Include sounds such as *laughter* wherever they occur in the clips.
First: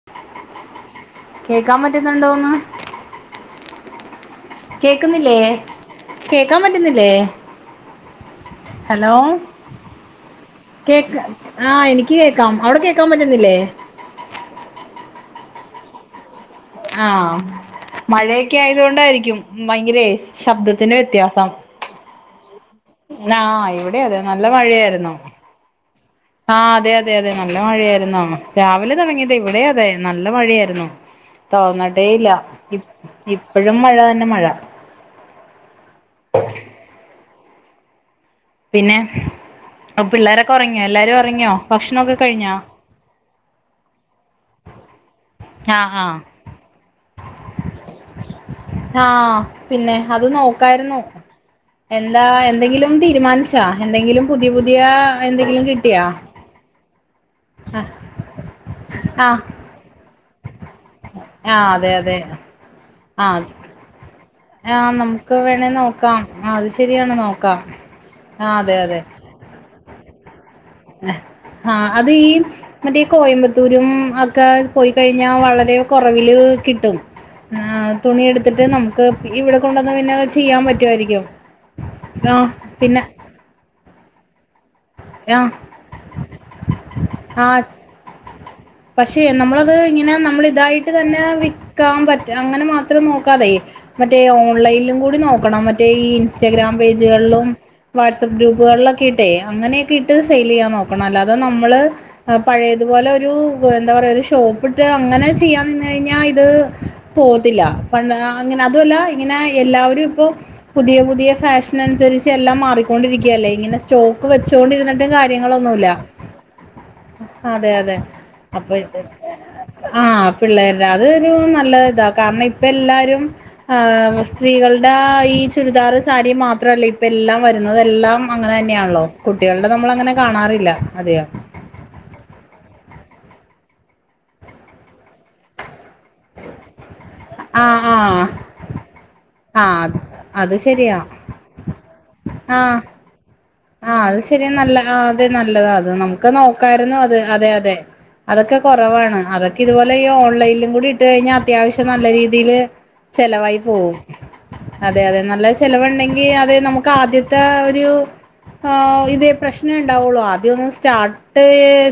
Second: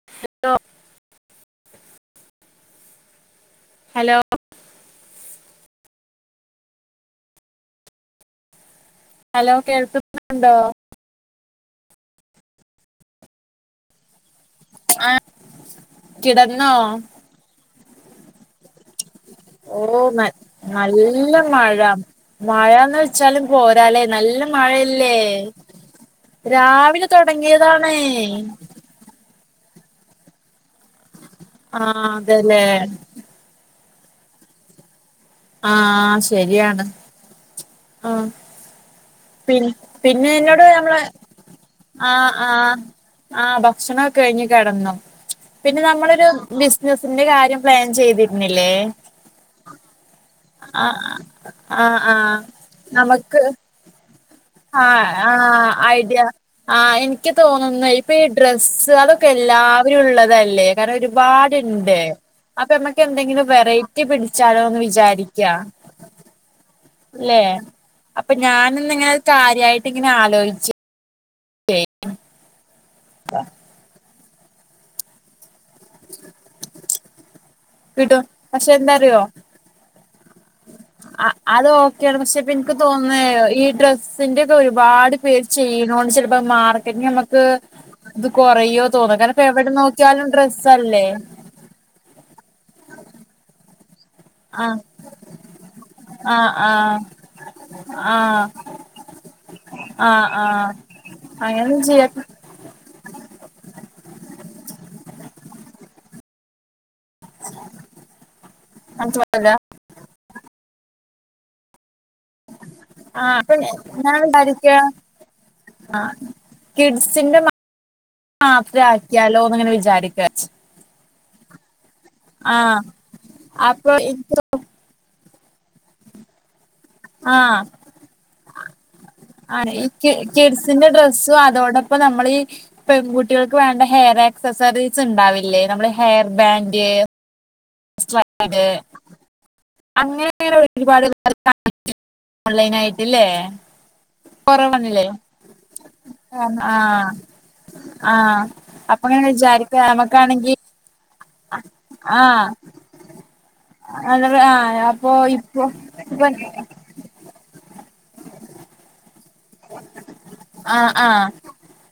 *unintelligible* കേക്കാൻ പറ്റ്ന്ന്ണ്ടോന്ന്? ഹലോ കേക്ക്‌ന്നില്ലേ? കേക്കാൻ പറ്റ്ന്നില്ലേ? ഹലോ കേൾക്ക്‌ന്ന്ണ്ടോ? കേക്ക ആഹ് എനിക്ക് കേക്കാം അവ്ടെ കേക്കാൻ പറ്റ്ന്നില്ലേ? ആഹ് കിടന്നോ? ആഹ് മഴയൊക്കെ ആയത് കൊണ്ടാരിക്കും ഓ ഭയങ്കരെ ന ശബ്ദത്തിന്റെ നല്ല വ്യത്യാസം. മഴ മഴന്ന് ആ വെച്ചാലും ഇവിടെ പോരാലേ അതെ നല്ല മഴയായിരുന്നു മഴല്ലേ? ആ അതെ രാവിലെ അതെ അതെ നല്ല തൊടങ്ങിയതാണേ മഴയായിരുന്നു രാവിലെ തൊടങ്ങിയത് ഇവ്ടെഅതെ നല്ല മഴയാരുന്നു ആ തോർന്ന്ട്ടേല്ല. അതെല്ലേ ഇപ്പഴും മഴ തന്നെ മഴ. ആഹ് ശെരിയാണ് ആഹ് പിന്നെ പിള്ളാരൊക്കെ എന്നോട് ഒറങ്ങിയോ? നമ്മള് എല്ലാരും ഒറങ്ങിയോ? ഭക്ഷണൊക്കെ കഴിഞ്ഞോ? ആഹ് ഭക്ഷണംക്കെ കഴ്ഞ്ഞു കെടന്നു. ആ പിന്നെ ആ നമ്മളൊര് ബിസിനസിന്റെ കാര്യം പ്ലാൻ ചെയ്തിര്ന്നില്ലേ? ആഹ് പിന്നെ അത് നോക്കാരുന്നു. ആ ആ എന്താ എന്തെങ്കിലും നമുക്ക് തീരുമാനിച്ചാ എന്തെങ്കിലും പുതിയ പുതിയ ആഹ് എന്തെങ്കിലും ആഹ് കിട്ടിയാ? ഐഡിയ ആഹ് എനിക്ക് തോന്ന്ന്നെ ഇപ്പ ഈ ഡ്രസ്സ് അതൊക്കെ ആഹ് എല്ലാവരുംള്ളതല്ലേ? വേറെ ആഹ് അതെ ഒര്പാട്ണ്ട് അതെ അപ്പ ഞമ്മക്ക് ആഹ് എന്തെലും വെറൈ റ്റി പിടിച്ചാലോന്ന് ആഹ് നമുക്ക് വിചാരിക്കാ വേണേ നോക്കാം ആഹ് അത് ശരിയാണ് ലേ നോക്കാം അപ്പ ആഹ് അതെ ഞാന് അതെ ന്നിങ്ങനെ അത് കാര്യായിട്ട് ഇങ്ങനെ ആലോയിച്ചേ ആഹ് അത് ഈ മറ്റേ കോയമ്പത്തൂരും അക്കെ പോയികഴിഞ്ഞാ വളരെ കൊറവില്കിട്ടും. കിട്ടും തുണിയെടുത്തിട്ട് പക്ഷെ നമുക്ക് എന്താറിയോ ഇവ്ടെ കൊണ്ടുവന്നാ പിന്നെ ചെയ്യാൻ പറ്റുവാരിക്കും. അ അത് ഓക്കെയാണ് പക്ഷെ ഇപ്പ എനിക്ക് തോന്നേ ഈ ഡ്രസ്സ്. ന്റെക്കെ ഒരുപാട് പേര് ആഹ് ചെയ്യുണോണ്ട് ചിലപ്പോ മാർക്കറ്റി നമുക്ക് ആഹ് ഇത് കുറയും. പക്ഷെ നമ്മളത് ഇങ്ങനെ നമ്മള് ഇതായിട്ട് ഡ്രസ്സല്ലേ തന്നെ. ക്കാൻ പറ്റ അങ്ങനെ മാത്രം നോക്കാതെ. മറ്റേ ആഹ് ഓൺലൈനിലും കൂടി നോക്കണം മറ്റേ ഈ ആഹ് ഇൻസ്റ്റാഗ്രാം പേജുകളിലും. ആഹ് വാട്സആപ്പ് ആഹ് ഗ്രൂപ്പുകളിലൊക്കെ ഇട്ടെ അങ്ങനൊക്കെ ഇട്ട് ആഹ് സെയിൽ ചെയ്യാൻ ആഹ് നോക്കണം അല്ലാതെ നമ്മള്. അങ്ങനൊന്നും ചെയ്യാ പഴയതുപോലെ ഒരു എന്താ പറയുക ഒരു ഷോപ്പിട്ട് അങ്ങനെ ചെയ്യാ നിന് കഴിഞ്ഞാൽ ഇത്. പോകത്തില്ല പ അങ്ങനെ അതുമല്ല ഇങ്ങനെ പറ്റൂല എല്ലാവരും ഇപ്പൊ. പുതിയ പുതിയ ഫാഷൻ അനുസരിച്ച് എല്ലാം മാറി. ആഹ് ക്കൊണ്ടിരിക്കല്ലേ അപ്പൊ ഇങ്ങനെ ഞാൻ സ്റ്റോക്ക് വിചാരിക്കാ വെച്ചൊണ്ടിരുന്നിട്ടും കാര്യങ്ങളൊന്നുല്ല. ആഹ് കിഡ്സിന്റെ അതെ അതെ അപ്പൊ മാത്രം ആക്കിയാലോന്ന് ഇങ്ങനെ വിചാരിക്കാ ആഹ് പിള്ളേരുടെ അതൊരു നല്ല ഇതാ കാരണം ഇപ്പ ആഹ് എല്ലാരും. അപ്പൊ ആഹ് എനിക്ക് സ്ത്രീകൾ. അടെ ഈ ചുരിദാർ സാരി മാത്രല്ല ഇപ്പ എല്ലാം വരുന്നത് എല്ലാം അങ്ങനെ തന്നെയാണല്ലോ. ആഹ കുട്ടികളുടെ ഈ നമ്മളങ്ങനെ കിഡ് കാണാറില്ല കിഡ്സിന്റെ അധികം ഡ്രസ്സും അതോടെ. ഇപ്പ നമ്മളീ പെൺകുട്ടികൾക്ക് വേണ്ട ഹെയർ എക്സസറീസ് ഉണ്ടാവില്ലേ നമ്മ ഹെയ. ബാൻഡ്. ആഹ ആഹ സ്ട്രൈഡ് ആഹ അങ്ങനെ അത് അങ്ങനെ ശരിയാ. *inaudible* ഓൺലൈൻ ആയിട്ടില്ലേ. ആഹ അത് ശെരി നല്ല ആഹ കൊറവാണില്ലേ അതെ നല്ലതാ അത് നമുക്ക് നോക്കായിരുന്നു ആഹ് അത് അതെ അതെ. ആഹ് അതൊക്കെ അപ്പൊ കുറവാണ് അങ്ങനെ അതൊക്കെ വിചാരിക്ക ഇതുപോലെ ഈ നമുക്കാണെങ്കി ഓൺലൈനിലും കൂടി ഇട്ട് കഴിഞ്ഞാൽ അത്യാവശ്യം നല്ല ആഹ് രീതിയില്. ചെലവായി പോകും അ ആഹ് അതെ അപ്പൊ അതെ നല്ല ഇപ്പൊ ഇപ്പൊ ചെലവുണ്ടെങ്കിൽ അത് നമു. ആദ്യത്തെ ഒരു. ആഹ് ഇതേ. പ്രശ്നണ്ടാവുള്ളൂ ആദ്യമൊന്ന് ആഹ് ആഹ് സ്റ്റാർട്ട്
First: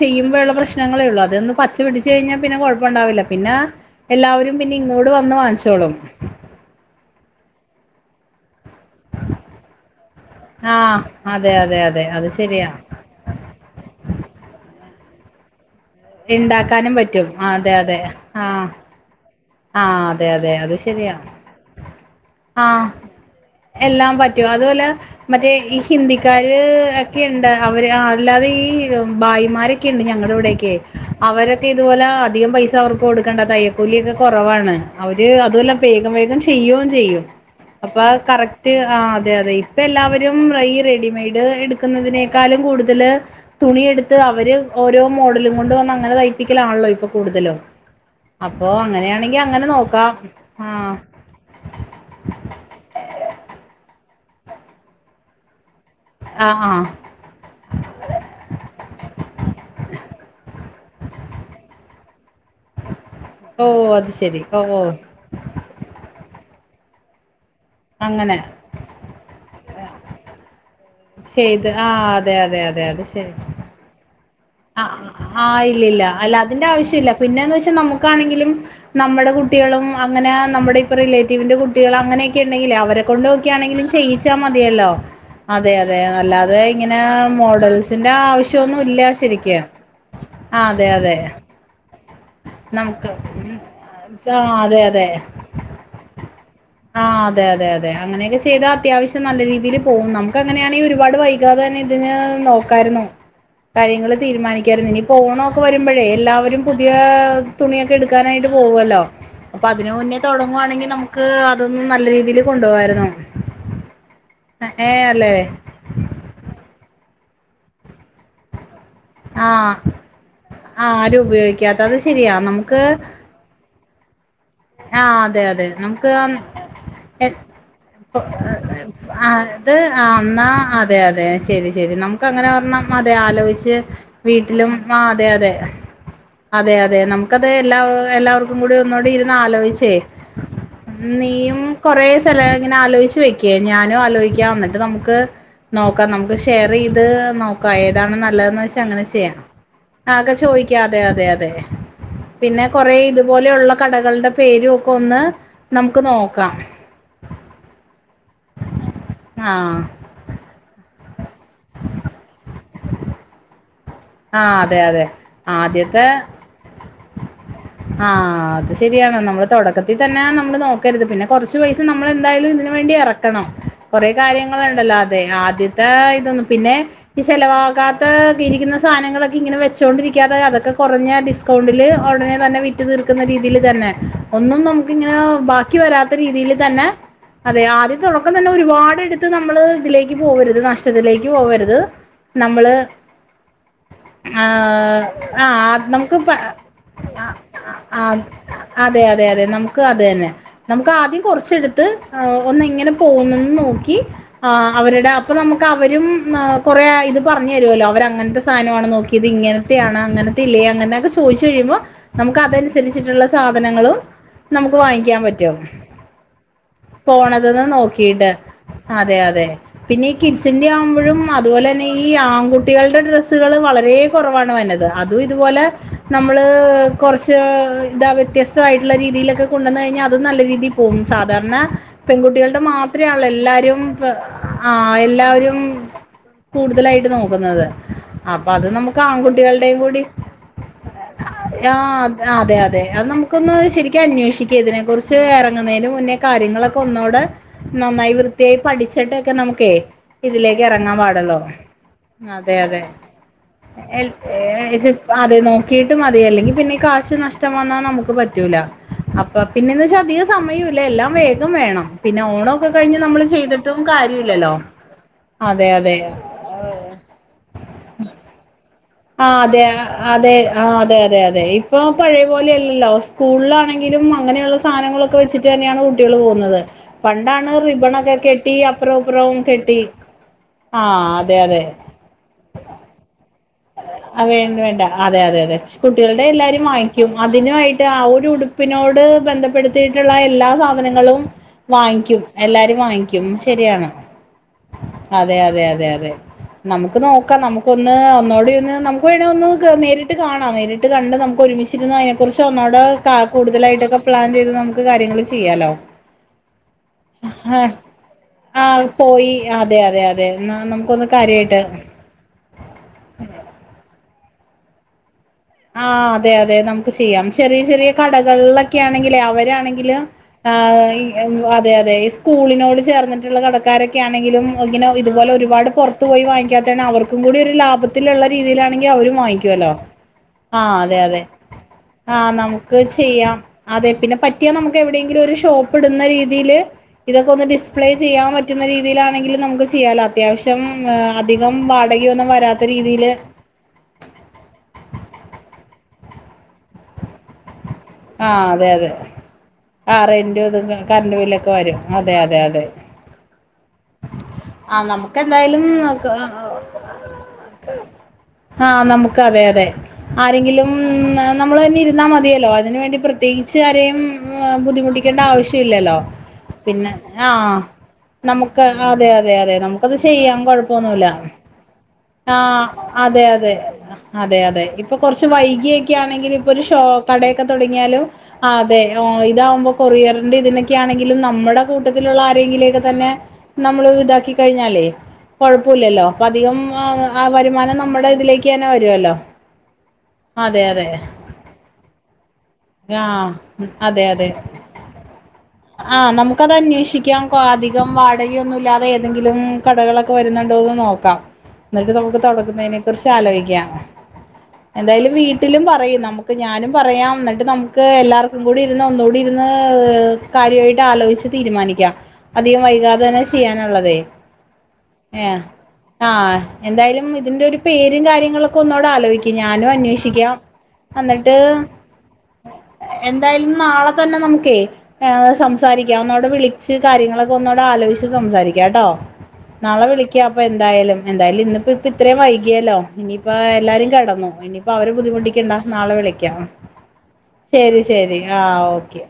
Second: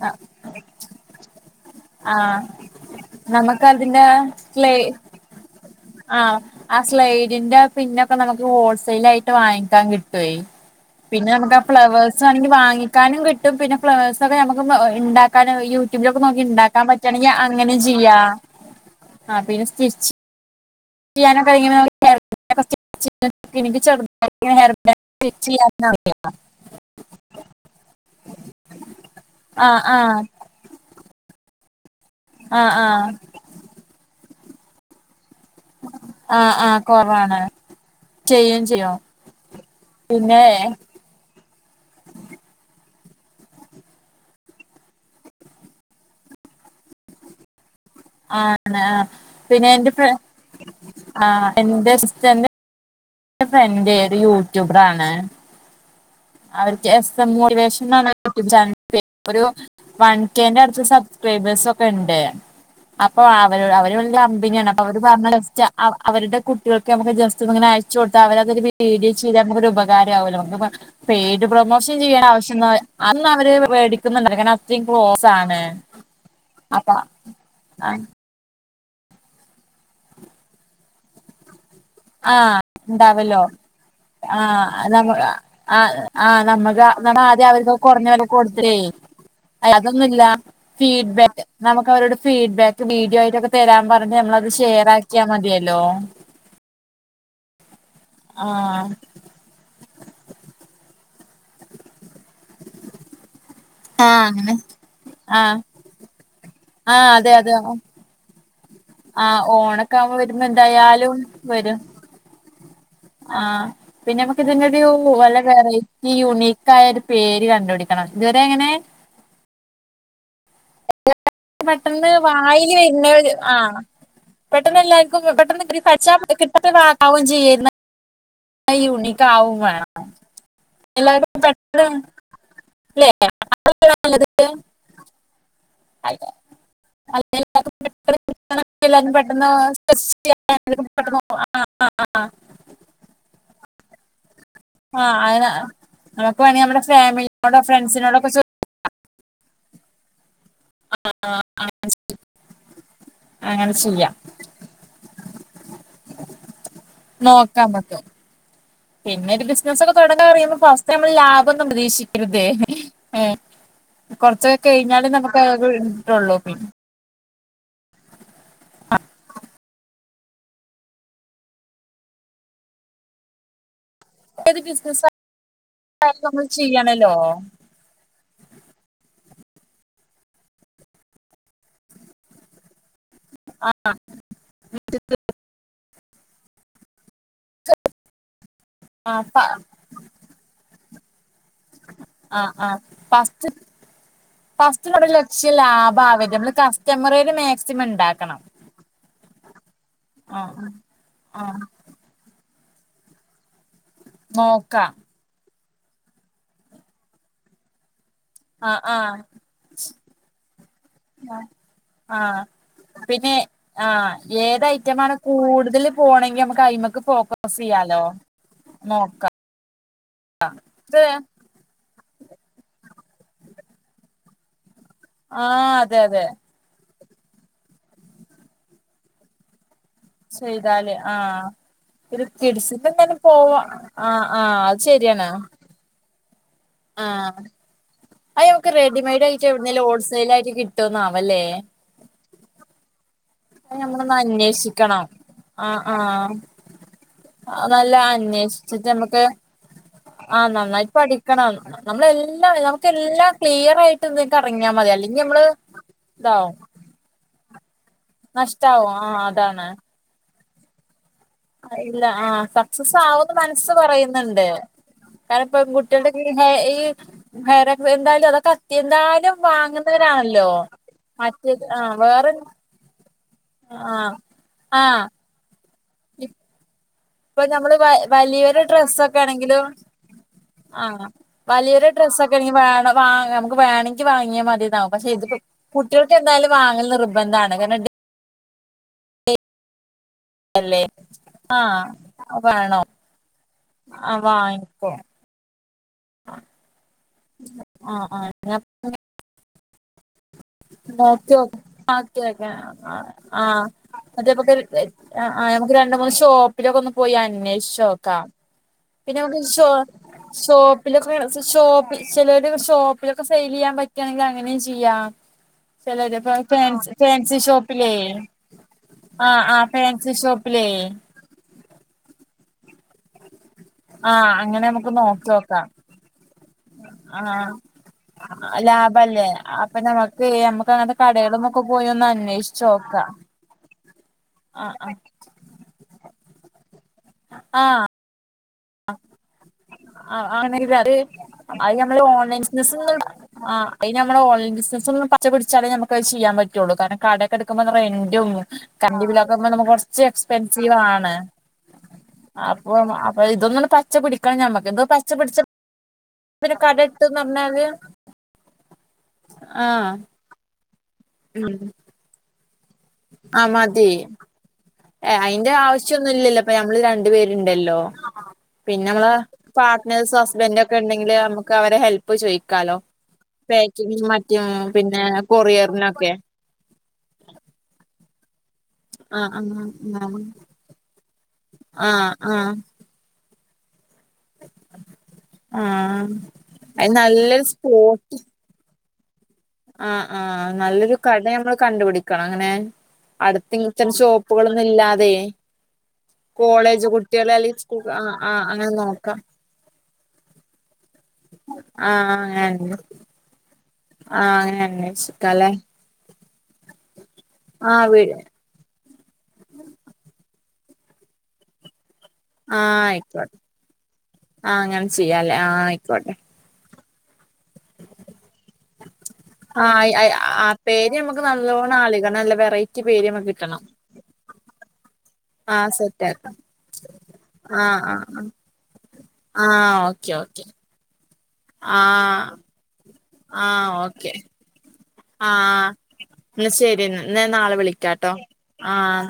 ചെയ്യുമ്പോഴുള്ള പ്രശ്നങ്ങളെ ഉള്ളൂ അതൊന്ന്. പച്ച പിടിച് കഴിഞ്ഞാൽ ആഹ് പിന്നെ കൊഴപ്പംണ്ടാവില്ല പിന്നെ നമുക്കതിന്റെ എല്ലാവരും സ്ലൈ പിന്നെ ഇങ്ങോട് വന്ന് വാങ്ങിച്ചോളും. ആഹ് ആഹ സ്ലൈഡിന്റെ പിന്നൊക്കെ നമുക്ക് ഹോൾസെൽ ആയിട്ട് വാങ്ങിക്കാൻ കിട്ടുവേ. ആഹ് പിന്നെ അതെ നമുക്ക് ആഹ അതെ അതെ ഫ്ലവേഴ്സ് അത് ആണെങ്കിൽ ശരിയാ വാങ്ങിക്കാനും കിട്ടും പിന്നെ ഫ്ലവേഴ്സ്ക്കെ നമുക്ക് ഇണ്ടാക. കാരണം യൂട്യൂബിലൊക്കെ നോക്കി ഉണ്ടാക്കാൻ ഇണ്ടാക്കാനും പറ്റും പറ്റണെങ്കിൽ അതെ അങ്ങനെ അതെ ചെയ്യാം ആഹ് ആഹ് പിന്നെ ആഹ് സ്റ്റിച്ച്. അതെ അതെ അത് ശരിയാ ചെയ്യാനൊക്കെ ഇങ്ങനെ ഹെയർ ബാൻഡൊക്കെ ആഹ് സ്റ്റിച്ച് ചെയ്തിട്ട് എനിക്ക് എല്ലാം ചെറുതായിട്ട് പറ്റും ഇങ്ങനെ ഹെയർ അതുപോലെ. ബാൻഡ് സ്റ്റിച്ച് മറ്റേ ഈ ചെയ്യാൻ അറിയാം. ഹിന്ദിക്കാര് ഒക്കെണ്ട് അവര് അല്ലാതെ ഈ ആ ഭായിമാരെ. ആ ഒക്കണ്ട്ഞങടെ ഇവിടേക്ക. അവരൊക്കെ ഇതുപോലെ അധികം ആ പൈസ ആ അവർക്ക് കൊടുക്കേണ്ട തയക്കൂലിഒക്കെ കുറവാണ്. അവര് അതുമല്ല വേഗം വേഗം ആ ആ ചെയും ചെയ്യും. കുറവാണ് അപ്പൊ ചെയ്യും കറക്റ്റ് ചെയ്യും ആ അതെ അതെ ഇപ്പ എല്ലാവരും പിന്നെ ഈ റെഡിമെയഡ് എടു. ക്കുന്നതിനേക്കാളും കൂടുതല്. തുണിയെടുത്ത് അവര് ഓരോ മോഡലും കൊണ്ട് വന്ന് അങ്ങനെ തൈപ്പിക്കലാണല്ലോ ഇപ്പൊ കൂടുതലും. ആ അപ്പൊ ആ അങ്ങനെയാണെങ്കി പിന്നെ അങ്ങനെ എന്റെ നോക്കാം ആ ആ എന്റെ സിസ്റ്ററിന്റെ. എന്റെ ഫ്രണ്ട് ഒര് യൂട്യൂബർ ആണ്. ആ ആ അവർക്ക് എസ് എം മോട്ടിവേഷൻ തന്നിട്ട് ഒരു. *unintelligible* വൺ കെന്റെ അടുത്ത് സബ്സ്ക്രൈബേഴ്സ് ഒക്കെ ഉണ്ട്. അപ്പൊ അവര് ഓ അവര് അത് വലിയ ശെരി ഓ അമ്പിനയാണ് ഓ അപ്പൊ അവര് പറഞ്ഞത് സ്റ്റാ അവരുടെ കുട്ടികൾക്ക് നമുക്ക് ജസ്റ്റ് ഇങ്ങനെ അയച്ചു കൊടുത്താ അങ്ങനെ അവരതണ്. വീഡിയോ ചെയ്താ നമുക്കൊരു ഉപകാരാവല്ലോ നമുക്ക് പെയ്ഡ് ചെയ്ത് ആ പ്രൊമോഷൻ ചെയ്യാൻ അതെ ആവശ്യം അതെ അതെ അത് ശരി അനവര്. മേടിക്കുന്നുണ്ട് കാരണം. ആ അത്രയും ക്ലോസ് ആണ് ആഹ് ഇല്ലല്ല അല്ല അതിന്റെ അപ്പൊ ആവശ്യം ഇില്ല പിന്നെന്ന് വെച്ചാ ആ നമുക്കാണെങ്കിലും. നമ്മുടെ കുട്ടികളും അങ്ങനെ നമ്മുടെ ഇപ്പൊ റിലേറ്റീവിന്റെ. കുട്ടികൾ അങ്ങനെയൊക്കെ ആഹ് ഉണ്ടെങ്കിൽ അവരെ കൊണ്ട് ഉണ്ടാവല്ലോ ഓക്കെയാണെങ്കിലും ചെയ്യിച്ചാൽ ആഹ് മതിയല്ലോ നമ്മ അതെ ആഹ് അതെ ആഹ് അല്ലാതെ. നമ്മക്ക് ഇങ്ങനെ നമ്മ ആദ്യം മോഡൽസിൻ്റെ ആവശ്യന്നുല്ല ശരിക്കും. അല്ല അതൊന്നുല്ല. ആഹ് അതെ അതെ നമുക്ക് അവരോട് ഫീഡ്ബാക്ക് നമുക്ക് വീഡിയോ ആയിട്ടൊക്കെ തരാൻ പറഞ്ഞഞ് ആ നമ്മളത് അതെ ഷെയർ അതെ ആക്കിയാൽ മതിയല്ലോ ആഹ് അതെ അതെ അതെ അങ്ങനെയൊക്കെ ചെയ്താ ആഹ് അത്യാവശ്യം നല്ല രീതിൽ പോകും നമുക്ക് അങ്ങനെയാണെങ്കിൽ ഒരുപാട് വൈകാതെ തന്നെ ഇതിന് നോക്കാരുന്നു കാര്യങ്ങള്ൾ ആഹ് അങ്ങനെ തീരുമാനിക്കായിരുന്നു ഇനി ആഹ് ഓണൊക്കെ വരുമ്പോഴേ എല്ലാവരും പുതിയ ആഹ് അതെ അതെ തുണിയൊക്കെ എടു ാനായിട്ട് പോകല്ലോ ആഹ് അപ്പൊ അതിന് ഓണൊക്കെ ആവുമ്പോ മുന്നേ വരുമ്പോ തുടങ്ങുവാണെങ്കിൽ എന്തായാലും നമുക്ക് വരും അതൊന്നും നല്ല രീതിയി കൊുണ്ടുപകരുന്നു ആഹ് പിന്നെ നമ്മക്ക് ഇതിനരു അല്ലേ വല ഈ യുണീക്ക് ആയ ഒരു പേര് കണ്ടുപിടിക്കണം ഇതുവരെങ്ങനെ ആഹ് ആ ആരും ഉപയോഗിക്കാത്ത അത് ശരിയാ നമുക്ക് ആഹ് പെട്ടെന്ന് ആഹ് എല്ലാവർക്കും അതെ പെട്ടെന്ന് അതെ ഇ പച്ച നമുക്ക് കിട്ടട്ട ആക്കാവും എ ചെയ്യുന്ന യൂണിക് *inaudible* ആവും അത് വേണം എന്നാ അതെ അതെ എല്ലാവർക്കും ശരി പെട്ടെന്ന് ശരി നമുക്ക് അങ്ങനെ പറണം അല്ലേ അതെ ആലോയ്ച്ച് അതല്ലേ നല്ലത് വീട്ടിലും ആഹ് അതെ അതെ അതെ അതെ നമുക്കത് എല്ല എല്ലാവർക്കും എല്ലാവർക്കും പെട്ടെന്ന് കൂടി ഒന്നുടി എല്ലാവർക്കും പെട്ടെന്ന് ആലോചിച്ചേ സെർച്ച് ചെയ്യാൻ എല്ലാവർക്കും പെട്ടെന്ന് ഒന്നേ ആ ആ കൊറെേ ആ സ്ഥലങ്ങെ ആലോയ്ച്ച് വെക്കേ ഞാനും ആലോയ്ക്ക വന്നിട്ട് ആ നമുക്ക് അങ്ങനെ നോക്കാം നമുക്ക് വേണമെങ്കിൽ ഷെയർ നമ്മുടെ ചെയ്ത് ഫാമിലിനോടോ നോക്കാം ഏതാണ് ഫ്രണ്ട്സിനോടൊക്കെ ചോ നല്ലയ്ന്ന് വെച്ചാൽ അങ്ങനെ ചെയ ആക്കെ ചോയ്ക്കാം അതെ അതെ ആ അതെ ആ പിന്നെ കൊറേ അങ്ങനെ ഇതുപോലെയുള്ള കടകൾ ചെയ്യാം എന്റെ പേരും ഒക്കെ ഒന്ന് നമുക്ക് നോക്കാം നോക്കാമ്മക്ക് പിന്നെ ഒരു ആ ബിസിനസൊക്കെ തുട പറയുമ്പോ ഫസ്റ്റ് നമ്മള് ലാഭംന്നും പ്രതീക്ഷിക്കരുത ഏഹ് ആ കൊറച്ചൊക്കെ അതെ അതെ കഴിഞ്ഞാലേ നമുക്ക് ആദ്യത്തെ ഇട്ടള്ളൂ പിന്നെ ആഹ് അത് ശരിയാണ് നമ്മെ തുടക്കത്തി ഇതന്നെയ നമ്മള് നോക്കരുത് പിന്നെ കുറച്ചു പൈസ നമ്മൾന്തായാലും ഇതിന് വേണ്ടി ഇറക്കണം കുറേ ഏത് കാര്യങ്ങളുണ്ടല്ലോ ബിസിനസ് അതെ ആദ്യത്തെ ആയാലും നമ്മൾ ഇതൊന്നും പിന്നെ ചെയ്യണല്ലോ ഈ ചെിലവാകാ തേ ഇരിക്കുന്ന സാനങ്ങളൊക്കെ ഇങ്ങനെ വെച്ചോണ്ടിരിക്കാതെ അതൊക്കെ കുറഞ്ഞ ഡിസ്കൗണ്ടില് ഉടനെ തന്നെ വി റ്റ് തീർക്കുന്ന രീതിയിൽ തന്നെ ഒന്നും നമുക്ക് ഇങ്ങനെ ബാക്കി വരാത്ത രീതിൽ തന്നെ അതെ ആദ്യത്തടക്കം തന്നെ ആ ഒരുപാടട്ത്ത് ആ നമ്മള് ഇതിലേക്ക് പോവരുത് നഷ് തിലേക്ക് പോകരുത് നമ്മള് പസ്റ്റ് *unintelligible* അവര് ടമ്മിൽ കസ്റ്റമറേല് ആഹ് മാക്സിമം ആഹ് ണ്ടാക്കണം അതെ അതെ അതെ നമുക്ക് അത തന്നെ നമുക്ക് ആദ്യം ആ കൊറച്ചെടുത്ത് ഒന്ന എങ്ങനെ പോകുന്നന്ന് നോക്കി ആഹ് നോക്കാം അവരുടെ പ്പം നമുക്ക് അവരും ഏഹ് കൊറേ ആയിത് പാർഞ് രല്ലോ അവര് അങ്ങൻത്തെ ആ സാനമാണ് ആ നോക്കിയത് ഇങ്ങൻത്തെയാണ് അങ്ങൻത്തെ ഇല്ലേ അങ്ങനെ ചോദിച്ചഴിയുമ്പോ ആ നമുക്ക് അതനുസരിച്ചിട്ടുള്ള പിന്നെ ആ സാധനങ്ങളും നമുക്ക് വാങ്ങിക്കാൻ പറ്റൊ പോണങ്കി നമക്ക് അയി്മക്ക് ഫോക്കസ് യ്യാലോ നോക്കാ തെ പിന്നെ കിഡ്സിൻന്റെ ആവ്മ്പഴും അതുപോലെന്നെ ഈ ആൺകുട്ടികൾടെ ഡ്രസ്സുകള് വളരെ കുറവാണ് വന്നത് അതും ആ ഇതുപോലെ അതെ അതെ നമ്മള് കുറച്ച് താ വ്യത്യസ്തായിട്ടുള്ള രീതിയിലൊക്കെ കൊണ്ടുന്ന ഴിഞ്ഞാ ത് നല്ല രീതിയിൽ ചെയ്താല് പോകും ആഹ് സാധാരണ ഒരു പെൺകുട്ടികൾടെ കിഡ്സിന്റെ എന്തായാലും മാത്രയാൺല്ലോ പോവാ എല്ലാരും പെ ആഹ് അത് ആഹ് ശരിയാണ് എല്ലാരും കൂടുതലായിട്ട് ആഹ് നോക്കുന്നത് അപ്പൊ അത് നമുക്ക് ആൺകുട്ടികളുടെയും കൂടി ല്ലായ്ട്ട് കിട്ടോന്നാവല്ലേ ആഹ് അതെ അതെ അത് നമു ക്കൊന്നോളി ശരിക്കും നമ്മളൊന്ന് അന്വേഷിക്ക ഇതിനെ അന്വേഷിക്കണം കുറിച്ച് ആഹ് ഇറങ്ങുന്നയ്ലും മുന്നേ ആഹ് കാര്യങ്ങളൊക്കെ ഒന്നോടെ നല്ല നന്നായി വൃത്തിയായി അന്വേഷിച്ചിട്ട് നമുക്ക് പഠിച്ചിട്ടൊക്കെ നമുക്കേ ആഹ് ഇതിലേക്ക് നന്നായിട്ട് ഇറങ്ങാൻ പാടല്ലോ പഠിക്കണം നമ്മളെല്ലാം അതെ അതെ നമുക്ക് എല്ലാം ക്ലിയർ ആയിട്ട് എൽ ഇതിക്ക് ഇറങ്ങിയാൽ ഏജ്‌ മതി അല്ലെങ്കിൽ അതെ നമ്മള് നോ ക്കീട്ട് മതി അല്ലെങ്കി ഇതാവും പിന്നെ കാശ് നഷ്ടം വന്നാ നമുക്ക് പറ്റൂല നഷ്ടാവും ആഹ് അപ്പൊ അതാണ് പിന്നെന്ന് വെച്ചാതീരെസ് സമയുല്ല എല്ലാം വേ തും വേണം ഇല്ല പിന്നെ ആ ഓണോക്കെ സക്സസ് കഴിഞ്ഞ് നമ്മൾ ആവുന്ന് മനസ്സ് ചെയ്തിട്ടും പറയുന്നുണ്ട് കാര്യല്ലല്ലോ അതെ അതെ എഹ് ഈ *unintelligible* ന്തായാലും അതൊക്ക ആഹ് അതെ അതെ ആഹ് അതെ അതെ അതെ മറ്റേത് ഇപ്പൊ ആ പഴയ വേറെ പോലെയല്ലല്ലോ സ് ആ സ്കൂൾളാണെങ്കിലും അങ്ങനെയുള്ള ആ സാനങ്ങളൊക്കെ വെച്ചിട്ട്ന്നെയാണ് കുട്ടികള് പോകുന്നത് ഇപ്പൊ പണ്ടാണ് നമ്മള് വ റിബണോക്കെ കെട്ടി വലിയൊരു അപ്പറം ഡ്രസ്സൊക്കെ ഇപ്പറവും ആണെങ്കിലും കെട്ടി ആ ആഹ് അതെ അതെ വലിയൊരു ഡ്രസ്സൊക്കെ എനി വേണ വാ നമുക്ക് വേണങ്കി ആഹ് വേണ്ട വേണ്ട അതെ അതെ അതെ കുട്ടികളുടെ എന്തായാലും എല്ലാരും വാങ്ങൽ വാങ്ങിക്കും നിർബന്ധമാണ് കാരണം അതിനുവായിട്ട് ഡേ ആഹ് രു ഉടു പിനോട് ബന്ധപ്പെട് ത്തിട്ടുള്ള എല്ലാ അല്ലേ സാധനങ്ങളും ആ വാങ്ങിക്കും എല്ലാരും വാങ്ങിക്കും ശരിയാണ് അഹ് വാങ് അതെ അതെ അതെ അതെ നമുക്ക് നോക്കാ നമുക്ക് ഒന്ന് ആ ഒന്നൂടി ആ നമുക്ക് വേണെ ഒന്ന് കെ നേരിട്ട് ട്ട് കാണാ നേരിട്ട് കണ്ട് നമുക്ക് നോക്കിയോക്ക് ഒരുമിച്ചിരുന്നു അതിനെ ആക്കി കുുറിച്ച് വെക്കണം ഒന്നൂടെ കാ കൂടുതലായിട്ടൊക്കെ പ്ലാൻ ചെയ്ത് നമുക് എഹ് അഹ് ആഹ് ഞമുക്ക് രണ്ട് മൂന്ന് ഷോപ്പിലൊക്കെ ഒന്ന് പോയി ആ അന്വേഷിച്ചോക്കാ ആ, പിന്നെ പോയി മക് ഷോ അതെ അതെ അതെ എന്നാ നമുക്കൊന്ന് ഷോപ്പിലൊക്കെ കാര്യമായിട്ട് ഷോപ്പിൽ ചിലര് ഷോപ്പിലൊക്കെ സെയിൽ യ്യാൻ പറ്റാണെങ്കിൽ അങ്ങനെയും ചെയ്യാം ആഹ് ചിലര് അതെ ഇപ്പ അതെ ഫാൻസി നമുക്ക് ചെയ്യാം ഫാൻസി ചെറിയ ചെറിയ ഷോപ്പിലേ കടകളിലൊക്കെ ആണെങ്കില് ആഹ് ആഹ് അവരാണെങ്കില് ഫാൻസി ഷോപ്പിലേ ആഹ് ഇ അതെ അതെ ഈ സ്കൂളിനോട് ചേർന്നിട്ടുള്ള കടക്കാരൊക്കെ. ഒക്ക ആഹ് ആണെങ്കിലും അങ്ങനെ ഇങ്ങനെ നമുക്ക് നോക്കി ഇതുപോലെ ഒരുപാട് നോക്കാം പുറത്ത് പോയി വാങ്ങിക്കാത്തതാണ്. അവർക്കും കൂടി ആഹ് ഒരു ലാഭത്തി ത്തിലുള്ള രീതിയിലാണെങ്കിൽ അവരും ലാഭല്ലേ വാങ്ങിക്കുവല്ലോ. അപ്പൊ നമുക്ക് ആ നമുക്ക് അങ്ങനത്തെ അതെ അതെ കടകളുമൊക്കെ പോയി ഒന്ന് ആഹ അന്വേഷിച്ച് നമുക്ക് നോക്കാം ചെയ്യാം അതെ പിന്നെ പറ്റ ക ആഹ് നുക്ക് ആഹ് എവിയെങ്കിലും ഒരു ഷോ പൊടുനരിതില് ആഹ് ടിസ്പ്ലേ ചെയ്യാൻ പറ്റുന്ന രിതിലണകിൽ നമുക്ക് ചെയ്യാല ആഹ് അത്യാവശ്യം ആണെങ്കിൽ അത് അധികം നമ്മള് വാടകയൊന്നും ഓൺലൈൻ വരാത്ത ബിസിനസ് രീതിയിയില്. ആ അത് നമ്മള് ഓൺലൈ ബിസിനസ്സ ഒും പച്ച പിടിച്ചാലേ നമുക്കത് ചെയ്യാൻ പറ്റയുള്ളൂ കാട കടൊക്കെ എടുക്ക് പോ. ത്രേ ആഹ് അതെ അതെ കണ്ടിലക്ക്പ ന ആ കൊറച്ച് റെന്റും ഇതും എക്സ്പെൻസീവാണ് കറണ്ട് ബില്ലൊക്കെ വരും അതെ അതെ അതെ അപ്പ ഇതൊന്ന് പച്ച കുടിക്കാണും ഞമ്മക്ക് ആ ഇത് പച്ച നമുക്ക് പിടിച്ച എന്തായാലും. പിന്നെ കട ഇട്ട്ന്ന് പറഞ്ഞാല് ആഹ നമുക്ക് അതെ അതെ ആഹ് ആരെങ്കിലും നമ്മൾ തന്നെ ഇരുന്നാൽ മതിയല്ലോ അതിന് വേണ്ടി ആഹ് പ്രത്യേകിച്ച് മതി ആരെയും ബുദ്ധിമുട്ട പടിക്കേണ്ട ഏഹ് അയിന്റെ ആവശ്യ ഇല്ലല്ലോ ആവശ്യൊന്നും ഇപ്പൊ നമ്മള് പിന്നെ രണ്ടു ആഹ പേരുണ്ടല്ലോ നമുക്ക് പിന്നെ അതെ നമ്മള് അതെ അതെ നമുക്കത് പാർട്ട്നേഴ്സ് ചെയ്യാൻ ഹസ്ബൻഡ് ഒക്കെ കൊഴപ്പൊന്നുമല്ല ഉണ്ടെങ്കില് നമുക്ക് അവരെ ഹെൽപ്പ് ആ ചോയിക്കാലോ അതെ അതെ പാക്കിങ്ങും അതെ മറ്റും അതെ ഇപ്പൊ പിന്നെ കുറച്ച് വൈകിയൊക്കെ കൊറിയറിനൊക്കെ ആണെങ്കിലും. കടയൊക്കെ തുടങ്ങിയാലും ആ അതെ ഹ് ആഹ് ആഹ് ഇതകുമ്പോ കൊറിയറിന്റെ ഇതിനൊക്കെ ആണെങ്കിലും. നമ്മുടെ ആഹ് ആഹ് കൂട്ടത്തിലുള്ള ആഹ് ആരെങ്കിലൊക്കെ തന്നെ നമ്മള് വിത കഴിഞ്ഞല് കൊഴപ്പല്ല ഇല്ലോ ആഹ് അധികം അത് നല്ലൊരു ആവരുമനം നമുടെ ഇതിലെ ക് ന വരുവല്ലോ. ആ ആഹ അതെ നല്ലൊരു കട നമ്മൾ കണ്ടുപിടിക്കണം. അങ്ങനെ അടുത്ത് ആഹ ഇത്തരം അതെ അതെ ഷോപ്പുകളൊന്നും ഇല്ലാതെ ആഹ നമുക്കത് കോളേജ് അന്വേഷിക്കാം കുട്ടികള് അല്ലെങ്കിൽ സ്കൂൾ അധികം ആഹ് ആഹ് വാടകയൊന്നും അങ്ങനെ ല്ലാതെ നോക്കാം ഏതെങ്കിലും. കടകളൊക്കെ വരുന്നുണ്ടോന്ന് നോക്കാം എന്നിട്ട് നമുക്ക് ആഹ് അങ്ങനെ തുടക്കുന്നതിനെക്കുറിച്ച്. അലോക്കൃ ആഹ് അങ്ങനെ എന്തായാലും അന്വേഷിക്കാല്ലേ വീട്ടിലും പറയും നമുക്ക് ഞാനും പറയാം. ന നമുക്ക് ആഹ് വീ എല്ലാവർക്കും കൂടി ഇരുന്ന് ഒന്നുകൂടി ഇരുന്ന് കാര്യമായിട്ട് ആലോചിച്ച് തീരുമാനിക്കാം. അധികം ആഹ് വൈകാതെ തന്നെ ആയിക്കോട്ടെ ചെയ്യാനുള്ളത് ആഹ് അങ്ങനെ ഏ ചെയ്യാല്ലേ ആഹ് ആയിക്കോട്ടെ ആഹ എന്തായാലും ഇതിന്റെ ഒരു പേരും കാര്യങ്ങളൊക്കെ ഒന്നോട്ടെ ആലോയിക. പിന്നെ ഞാനും അന്വേഷിക്കാം എന്നിട്ട്. അലോയിക എന്തായാലും നാളെ തന്നെ നമുക്കേ ആഹ് സംസാരിക്കാം സെറ്റ് ഒന്നോടെ ആക്കാം വിളിച്ച് കാര്യങ്ങളൊക്കെ ഒന്നോടെ ആഹ് ആലോചിച്ച് ആഹ് സംസാരിക്കാം കേട്ടോ. ആഹ് നളെ ഓക്കെ വിളിക്ക അപ്പൊ ഓക്കെ എന്തായാലും. എന്തായാലും ഇന്നിപ്പോ ഇപ്പ ഇത്രയും ആഹ് വൈകിയല്ലോ ഇനിയിപ്പ ആഹ് എല്ലാരും ഓക്കെ കെടന്നു ഇനി. പ്പൊ അവരെ ബുദ്ധിമുട്ടിക്കണ്ട ആഹ് നാളെ വിളിക്കാം. എന്നാ ശെരിയെന്നാ ഇന്നായാൻ നാ ശെരി ശെരി ആ ഓക്കെ.